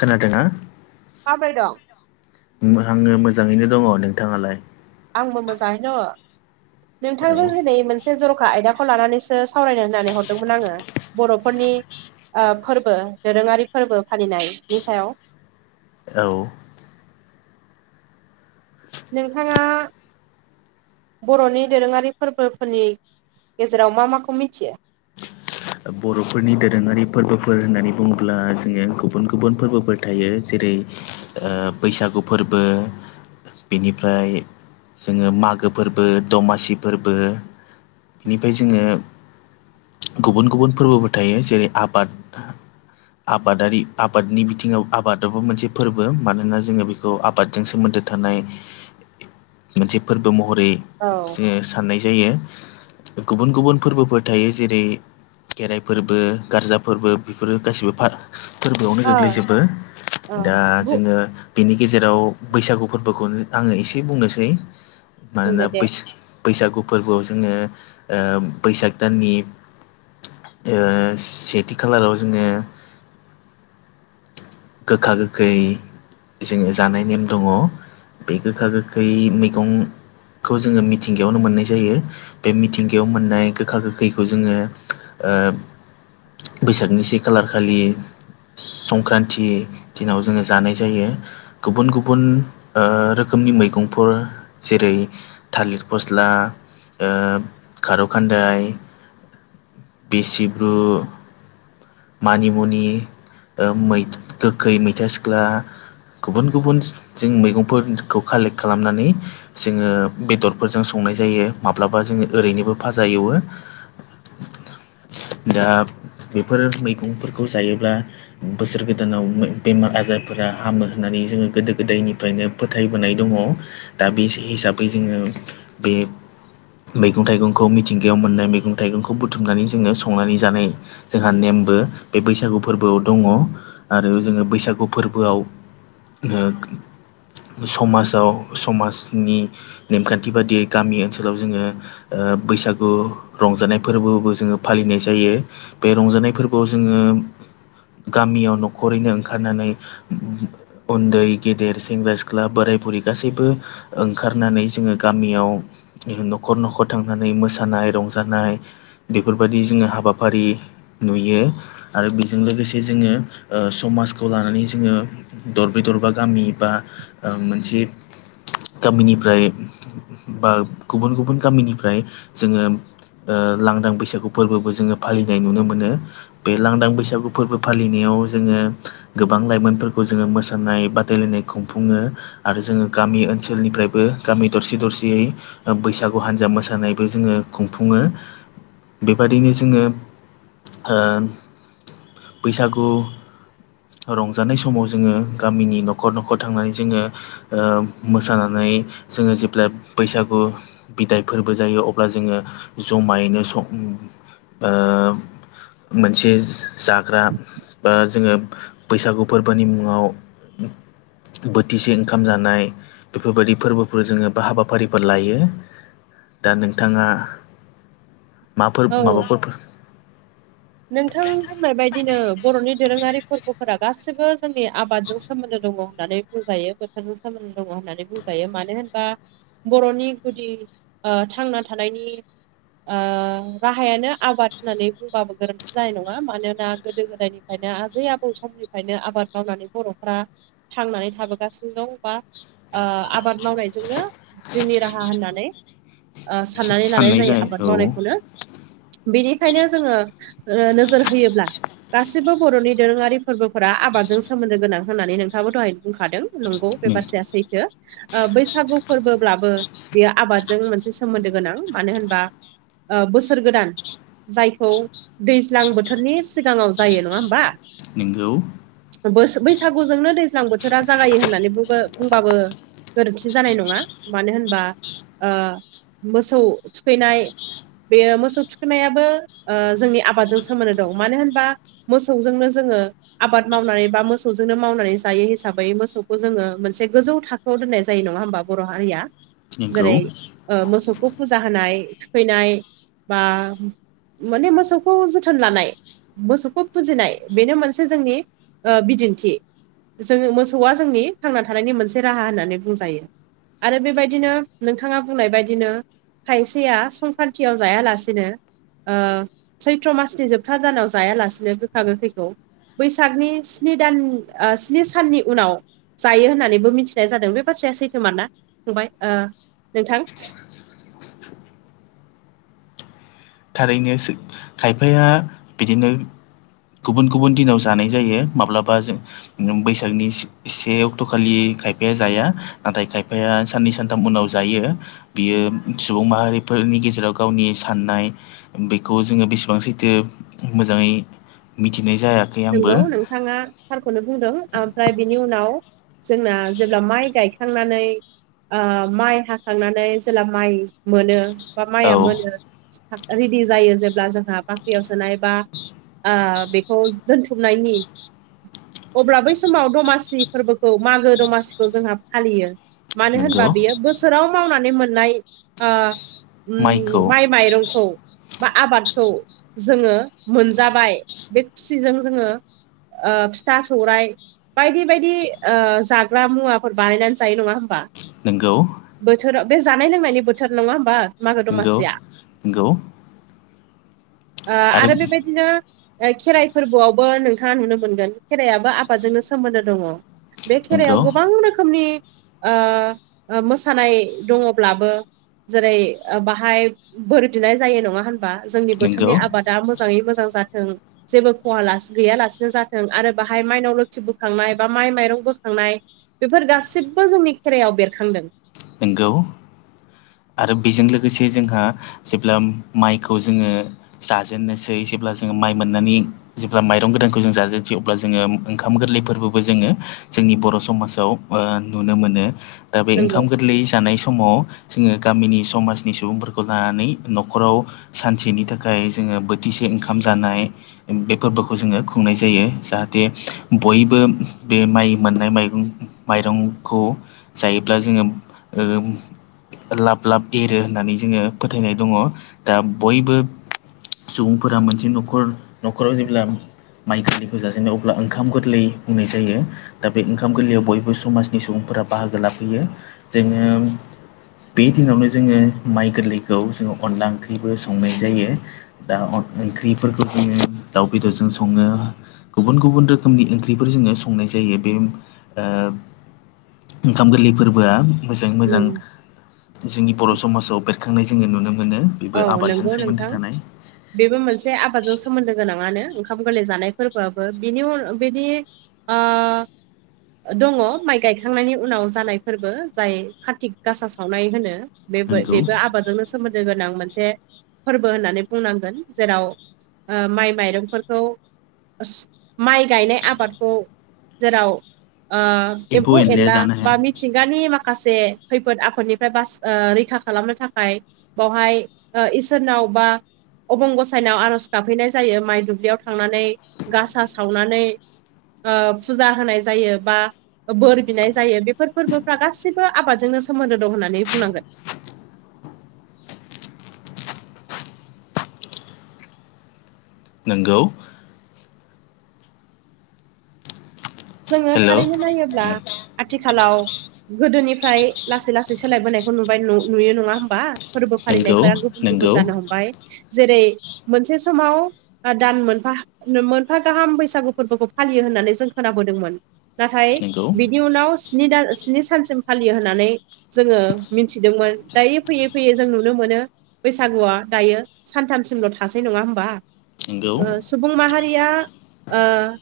खोनादों ना? माब्रै दं? आङो मोजाङैनो दङ नोंथाङालाय? आंबो मोजाङै दं नोंथांजों औ दिनै मोनसे जर'खा आयदाखौ लानानैसो सावरायनो होननानै हरदोंमोन आङो बर'फोरनि ओ फोरबो दोरोङारि फोरबो फालिनायनि सायाव औ नोंथाङा बर'नि दोरोङारि फोरबोफोरनि गेजेराव मा माखौ मिथियो? बर'फोरनि दोरोङारि फोरबोफोर होननानै बुङोब्ला जोङो गुबुन गुबुन फोरबोफोर थायो जेरै ओ बैसागु फोरबो, बेनिफ्राय जोङो मागो फोरबो दमासि फोरबो बेनिफ्राय जोङो गुबुन गुबुन फोरबोबो थायो जेरै आबाद आबादारि आबादनि बिथिङाव आबादावबो मोनसे फोरबो मानोना जोङो बेखौ आबादजों सोमोन्दो थानाय मोनसे फोरबो महरै औ जोङो साननाय जायो गुबुन गुबुन फोरबोफोर थायो जेरै खेराइ फोरबो गारजा फोरबो बेफोरो गासैबो फार फोरबोआवनो ओ गोग्लैजोबो औ दा बु जोङो बेनि गेजेराव बैसागु फोरबोखौनो आङो एसे बुंनोसै बुंदो मानोना दे बैसा बैसागु फोरबोआव जोङो बैसाग दाननि ओ सेथि खालाराव जोङो गोखा गोखै जोङो जानाय नेम दङ। बे गोखा गोखै मैगंखौ जोङो मिथिंगायावनो मोननाय जायो। बे मिथिंगायाव मोननाय गोखा गोखैखौ जोङो ओ बैसागनि से खालार खालि संक्रान थि दिनाव जोङो जानाय जायो। गुबुन गुबुन ओ रोखोमनि मैगंफोर जेरै थालिर फस्ला ओ खारौ खान्दाय बेसेब्रु मानिमुनि गोखै मैथा सिख्ला गुबुन गुबुन जों मैगंफोरखौ कालेक्ट खालामनानै जोङो बेदरफोरजों संनाय जायो माब्लाबा जोङो ओरैनोबो फाजा एवो दा बेफोर मैगंफोरखौ जायोब्ला बोसोर गोदानाव बेमार आजारफोरा हामो होननानै जोङो गोदो गोदायनिफ्रायनो फोथायबोनाय दङ दा बे हिसाबै जोङो बे मैगं थाइगंखौ मिथिंगायाव मोननाय मैगं थाइगंखौ बुथुमनानै जोङो संनानै जानाय जोंहा नेमबो बे बैसागु फोरबोआव दङ आरो जोङो बैसागु फोरबोआव ओ समाजाव समाजनि नेमखान्थि बादियै गामि ओनसोलाव जोङो ओ बैसागु रंजानाय फोरबोबो जोङो फालिनाय जायो बे रंजानाय फोरबोआव जोङो गामियाव न'खरैनो ओंखारनानै उन्दै गेदेर सेंग्रा सिख्ला बोराय बुरि गासैबो ओंखारनानै जोङो गामियाव न'खर न'खर थांनानै मोसानाय रंजानाय बेफोरबायदि जोङो हाबाफारि नुयो आरो बेजों लोगोसे जोङो समाजखौ लानानै जोङो दरबे दरबा गामि बा मोनसे गामिनिफ्राय बा गुबुन गुबुन गामिनिफ्राय जोङो लांदां बैसागु फोरबोबो जोङो फालिनाय नुनो मोनो बे लांदां बैसागु फोरबो फालिनायाव जोङो गोबां लाइमोनफोरखौ जोङो मोसानाय बादायलायनाय खुंफुङो आरो जोङो गामि ओनसोलनिफ्रायबो गामि दरसे दरसेयै बैसागु हान्जा मोसानायबो जोङो खुंफुङो बेबायदिनो जोङो बैसागु रंजानाय समाव जोङो गामिनि न'खर न'खर थांनानै जोङो मोसानानै जोङो जेब्लााय बैसागु बिदायफोरबो जायो अब्ला जोङो जमायैनो सं मोनसे जाग्रा बा जोङो बैसागु फोरबोनि मुङाव बोथिसे ओंखाम जानाय बेफोरबायदि फोरबोफोर जोङो बा हाबाफारिफोर लायो दा नोंथाङा माफोर औ माबाफोरफोर नोंथां बुंनाय बायदिनो बर'नि दोरोङारि फोरबोफोरा गासिबो जोंनि आबादजों सोमोन्दो दङ होननानै बुंजायो बोथोरजों सोमोनद दङ होननानै बुंजायो मानो होनबा बर'नि गुदि थांना थानायनि राहायानो आबाद होननानै बुंबाबो गोरोन्थि जानाय नङा मानोना गोदो गोदायनिफ्रायनो आजै आबौ समनिफ्रायनो आबाद मावनानै बर'फ्रा थांनानै थाबोगासिनो दं बा आबाद मावनायजोंनो जोंनि राहा होननानै साननानै लानाय साननाय जायो जाय आबाद औ मावनायखौनो बेनिखायनो जोङो नोजोर होयोब्ला गासिबो बर'नि दोरोङारि फोरबोफोरा आबादजों सोमोन्दो गोनां होननानै नोंथाङाबो दहाय बुंखादों नंगौ बे बाथ्राया सैथो बैसागु फोरबोब्लाबो बेयो आबादजों मोनसे सोमोन्दो गोनां मानो होनबा बोसोर गोदान जायखौ दैज्लां बोथोरनि सिगाङाव जायो नङा होमबा नोंगौ ब बैसागुजोंनो दैज्लां बोथोरा जागायो होननानै बुंबाबो। गोरोन्थि जानाय नङा मानो होनबा ओ मोसौ थुखैनाय बेयो मोसौ थुखोननायाबो जोंनि आबादजों सोमोनदो दं मानो होनबा मोसौजोंनो जोङो आबाद मावनानै बा मोसौजोंनो मावनानै जायो हिसाबै मोसौखौ जोङो मोनसे गोजौ थाखो खौ दोननाय जायो नङा होमबा बर' हारिया नोंगौ जेरै ओ मोसौखौ फुजा होनाय थुखैनाय बा माने मोसौ मोस खौ जोथोन लानाय मोसौखौ फुजिनाय बेनो मोनसे जोंनि बिदिन्थि जोङो मोसौआ जोंनि थांना थानायनि मोनसे राहा होननानै बुंजायो आरो बेबायदिनो नोंथाङा बुंनाय बायदिनो खायसेया संक्रान्तियाव जायालासेनो सैथ्र' मासनि जोबथा दानाव जायालासिनो गोखा गोखैखौ बैसागनि स्नि दान स्नि साननि उनाव जायो होननानैबो मिथिनाय जादों बे बाथ्राया सैथोमार ना फंबाय ओ नोंथां थारैनो सो खायफाया बिदिनो गुबुन गुबुन दिनाव जानाय जायो माब्लाबा जों न बैसागनि से अक्ट'खालि खायफाया जाया नाथाय खायफाया साननै सान उनाव जायो बियो सुबुं माहारिफोरनि गेजेराव गावनि साननाय बेखौ जोङो बेसेबां सैथो मोजाङै मिथिनाय जाया नंगौ नोंथाङा थारखौनो बुंदों ओमफ्राय बिनि उनाव जोंना जेब्ला माइ गायखांनानै ओ माइ हाखांनानै जेला माइ मोनो बा माइआ मोनो औ रेडि जायो जेब्ला जोंहा बाख्रियाव सोनाय बा ओ बेखौ दोनथुमनायनि अब्ला बै समाव दमासि फोरबोखौ मागो दमासिखौ जोंहा फालियो मानो होनबा नंगौ बियो बोसोराव मावनानै मोननाय ओ उम माइखौ माइ माइरंखौ बा आबादखौ जोङो मोनजाबाय बे खुसिजों जोङो ओ फिथा सौरायाइ बायदि बायदि ओ जाग्रा मुवाफोर बानायनानै जायो नङा होमबा नोंगौ बोथोराव बे जानाय लोंनायनि बोथोर नङा होमबा मागो गौ दमासिया गौ ओ आरो बेबायदिनो ओ खेराइ फोरबोआवबो नोंथाङा नुनो मोनगोन खेरायाबो आबादजोंनो सोमोन्दो दङ बे खेरायाव नंगौ गोबां रोखोमनि ओ मोसानाय दङब्लाबो जेरै बाहाय बोर बिनाय जायो नङा होन बा जोंनि नंगौ बोथोरनि आबादा मोजाङै मोजां जाथों जेबो खवा ला गैयालासिनो जाथों आरो बाहाय माइनाव लोखि बोखांनाय बा माइ माइरं बोखांनाय बेफोर गासिबो जोंनि खेराइायाव बेरखांदों नोंगौ आरो बेजों लोगोसे जोंहा जेब्ला माइखौ जोङो जाजेननोसै जेब्ला जोङो माइ मोननानै जेब्ला माइरं गोदानखौ जों जाजेनदियो अब्ला जोङो ओंखाम गोरलै फोरबोबो जोङो जोंनि बर' समाजाव नुनो मोनो दा बे ओं नंगौ गोरलै जानाय समाव जोङो गामिनि समाजनि सुबुंफोरखौ लानानै न'खराव सानसेनि थाखाय जोङो बोथिसे ओंखाम जानाय बे फोरबोखौ जोङो खुंनाय जायो जाहाथे बयबो बे माइ मोननाय माइगं माइरंखौ जायोब्ला जोङो ओ लाब लाब एरो होननानै जोङो फोथायनाय दङ दा बयबो सुबुंफोरा मोनसे न'खर न'खराव जेब्ला माइ गोरलैखौ जाजेननो अब्ला ओंखाम गोरलै बुंनाय जायो। दा बे ओंखाम गोरलैयाव बयबो समाजनि सुबुंफोरा बाहागो लाफैयो। जोङो बे दिनावनो जोङो माइ गोरलैखौ जोङो अनला ओंख्रिबो संनाय जायो। दा अन ओंख्रिफोरखौ बुङो दाउ बेदरजों सङो। गुबुन गुबुन रोखोमनि ओंख्रिफोर जोङो संनाय जायो बे ओ ओंखाम गोरलै फोरबोआ मोजाङै मोजां नों जोंनि बर' समाजाव बेरखांनाय जोङो नुनो मोनो औ बेबो आबादजों नंगौ नोंथां सोमोन्दो थानाय बेबो मोनसे आबादजों सोमोन्दो गोनाङानो ओंखाम गोरलै जानाय फोरबोआबो बिनि उन बिनि ओ दङ माइ गायखांनायनि उनाव जानाय फोरबो जाय कार्तिक गासा सावनाय होनो। बेबो नंगौ बेबो आबादजोंनो सोमोन्दो गोनां। मोनसे फोरबो होननानै बुंनांगोन। जेराव ओ माइ माइरंफोरखौ सो माइ गायनाय आबादखौ जेराव आ एम्फौ एनलाया एनला जानो हाया बा मि थिंगानि माखासे खैफोद आफोदनिफ्राय बास रैखा खालामनो थाखाय बावहाय ओ इसोर नावबा अबंगसायनायाव आर'ज गाबहैनाय जायो। माइ दुब्लियाव थांनानै गासा सावनानै ओ फुजा होनाय जायो, बा बोर बिनाय जायो। बे फोर फोरबोफ्रा गासिबो आबादजोंनो सोमोन्दो दं होन्नानै बुंनांगोन। नोंगौ। जोङो थारैनो नायोब्ला हेल' आथिखालाव गोदोनिफ्राय लासै लासै सोलायबोनायखौ नुबाय नुयो नङा होमबा? फोरबो नंगौ फालिनायफोरा गुबुन गुबुन नंगौ जानो हमबाय। जेरै मोनसे समाव ओ दान मोनफा मोनफा गाहाम बैसागु फोरबोखौ फालियो होननानै जों खोनाबोदोंमोन। नाथाय नंगौ बिनि उनाव द स्नि सानसिम फालियो होननानै जोङो मिथिदोंमोन। दायो फैयै फैयै जों नुनो मोनो बैसागुआ दायो सानथामसिमल' थासै नङा होमबा? नंगौ नंगौ ओ सुबुं माहारिया ओ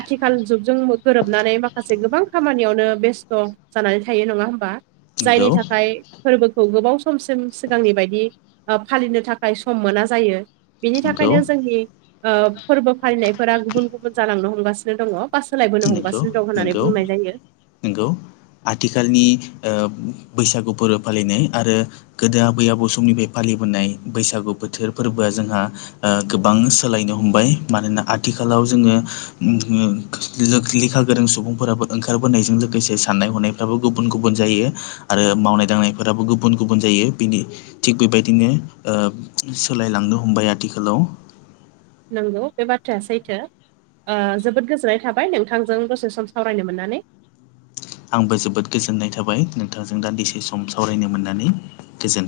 आथिखाल जुगजों मोग गोरोबनानै माखासे गोबां खामानियावनो बेस्थ' जानानै थायो। नङा होमबा? जायनि नंगौ थाखाय फोरबोखौ गोबाव समसिम सिगांनि बायदि ओ फालिनो थाखाय सम मोना जायो। बिनि नंगौ थाखायनो जोंनि ओ फोरबो फालिनायफोरा गुबुन गुबुन जालांनो हमगासिनो दङ। बा सोलायबो नंगौ गासिनो दं होननानै नंगौ बुंनाय जायो। नंगौ आथिखालनि ओ बैसागु फोरबो फालिनाय आरो गोदो आबै आबौ समनिफ्राय फालिबोनाय बैसागु बोथोर फोरबोआ जोंहा ओ गोबां सोलायनो हमबाय। मानोना आथिखालाव जोङो उम ओ लो लेखा गोरों सुबुंफोराबो ओंखारबोनायजों लोगोसे साननाय हनायफ्राबो गुबुन गुबुन जायो। आरो मावनाय दांनायफोराबो गुबुन गुबुन जायो। बिनि थिग बेबायदिनो ओ सोलायलांनो हमबाय आथिखालाव। नंगौ बे बाथ्राया सैथो। आ जोबोद गोजोननाय थाबाय नोंथांजों दसे सम सावरायनो मोननानै। आंबो जोबोद गोजोननाय थाबाय नोंथांजों दान्दिसे सम सावरायनो मोननानै गोजोन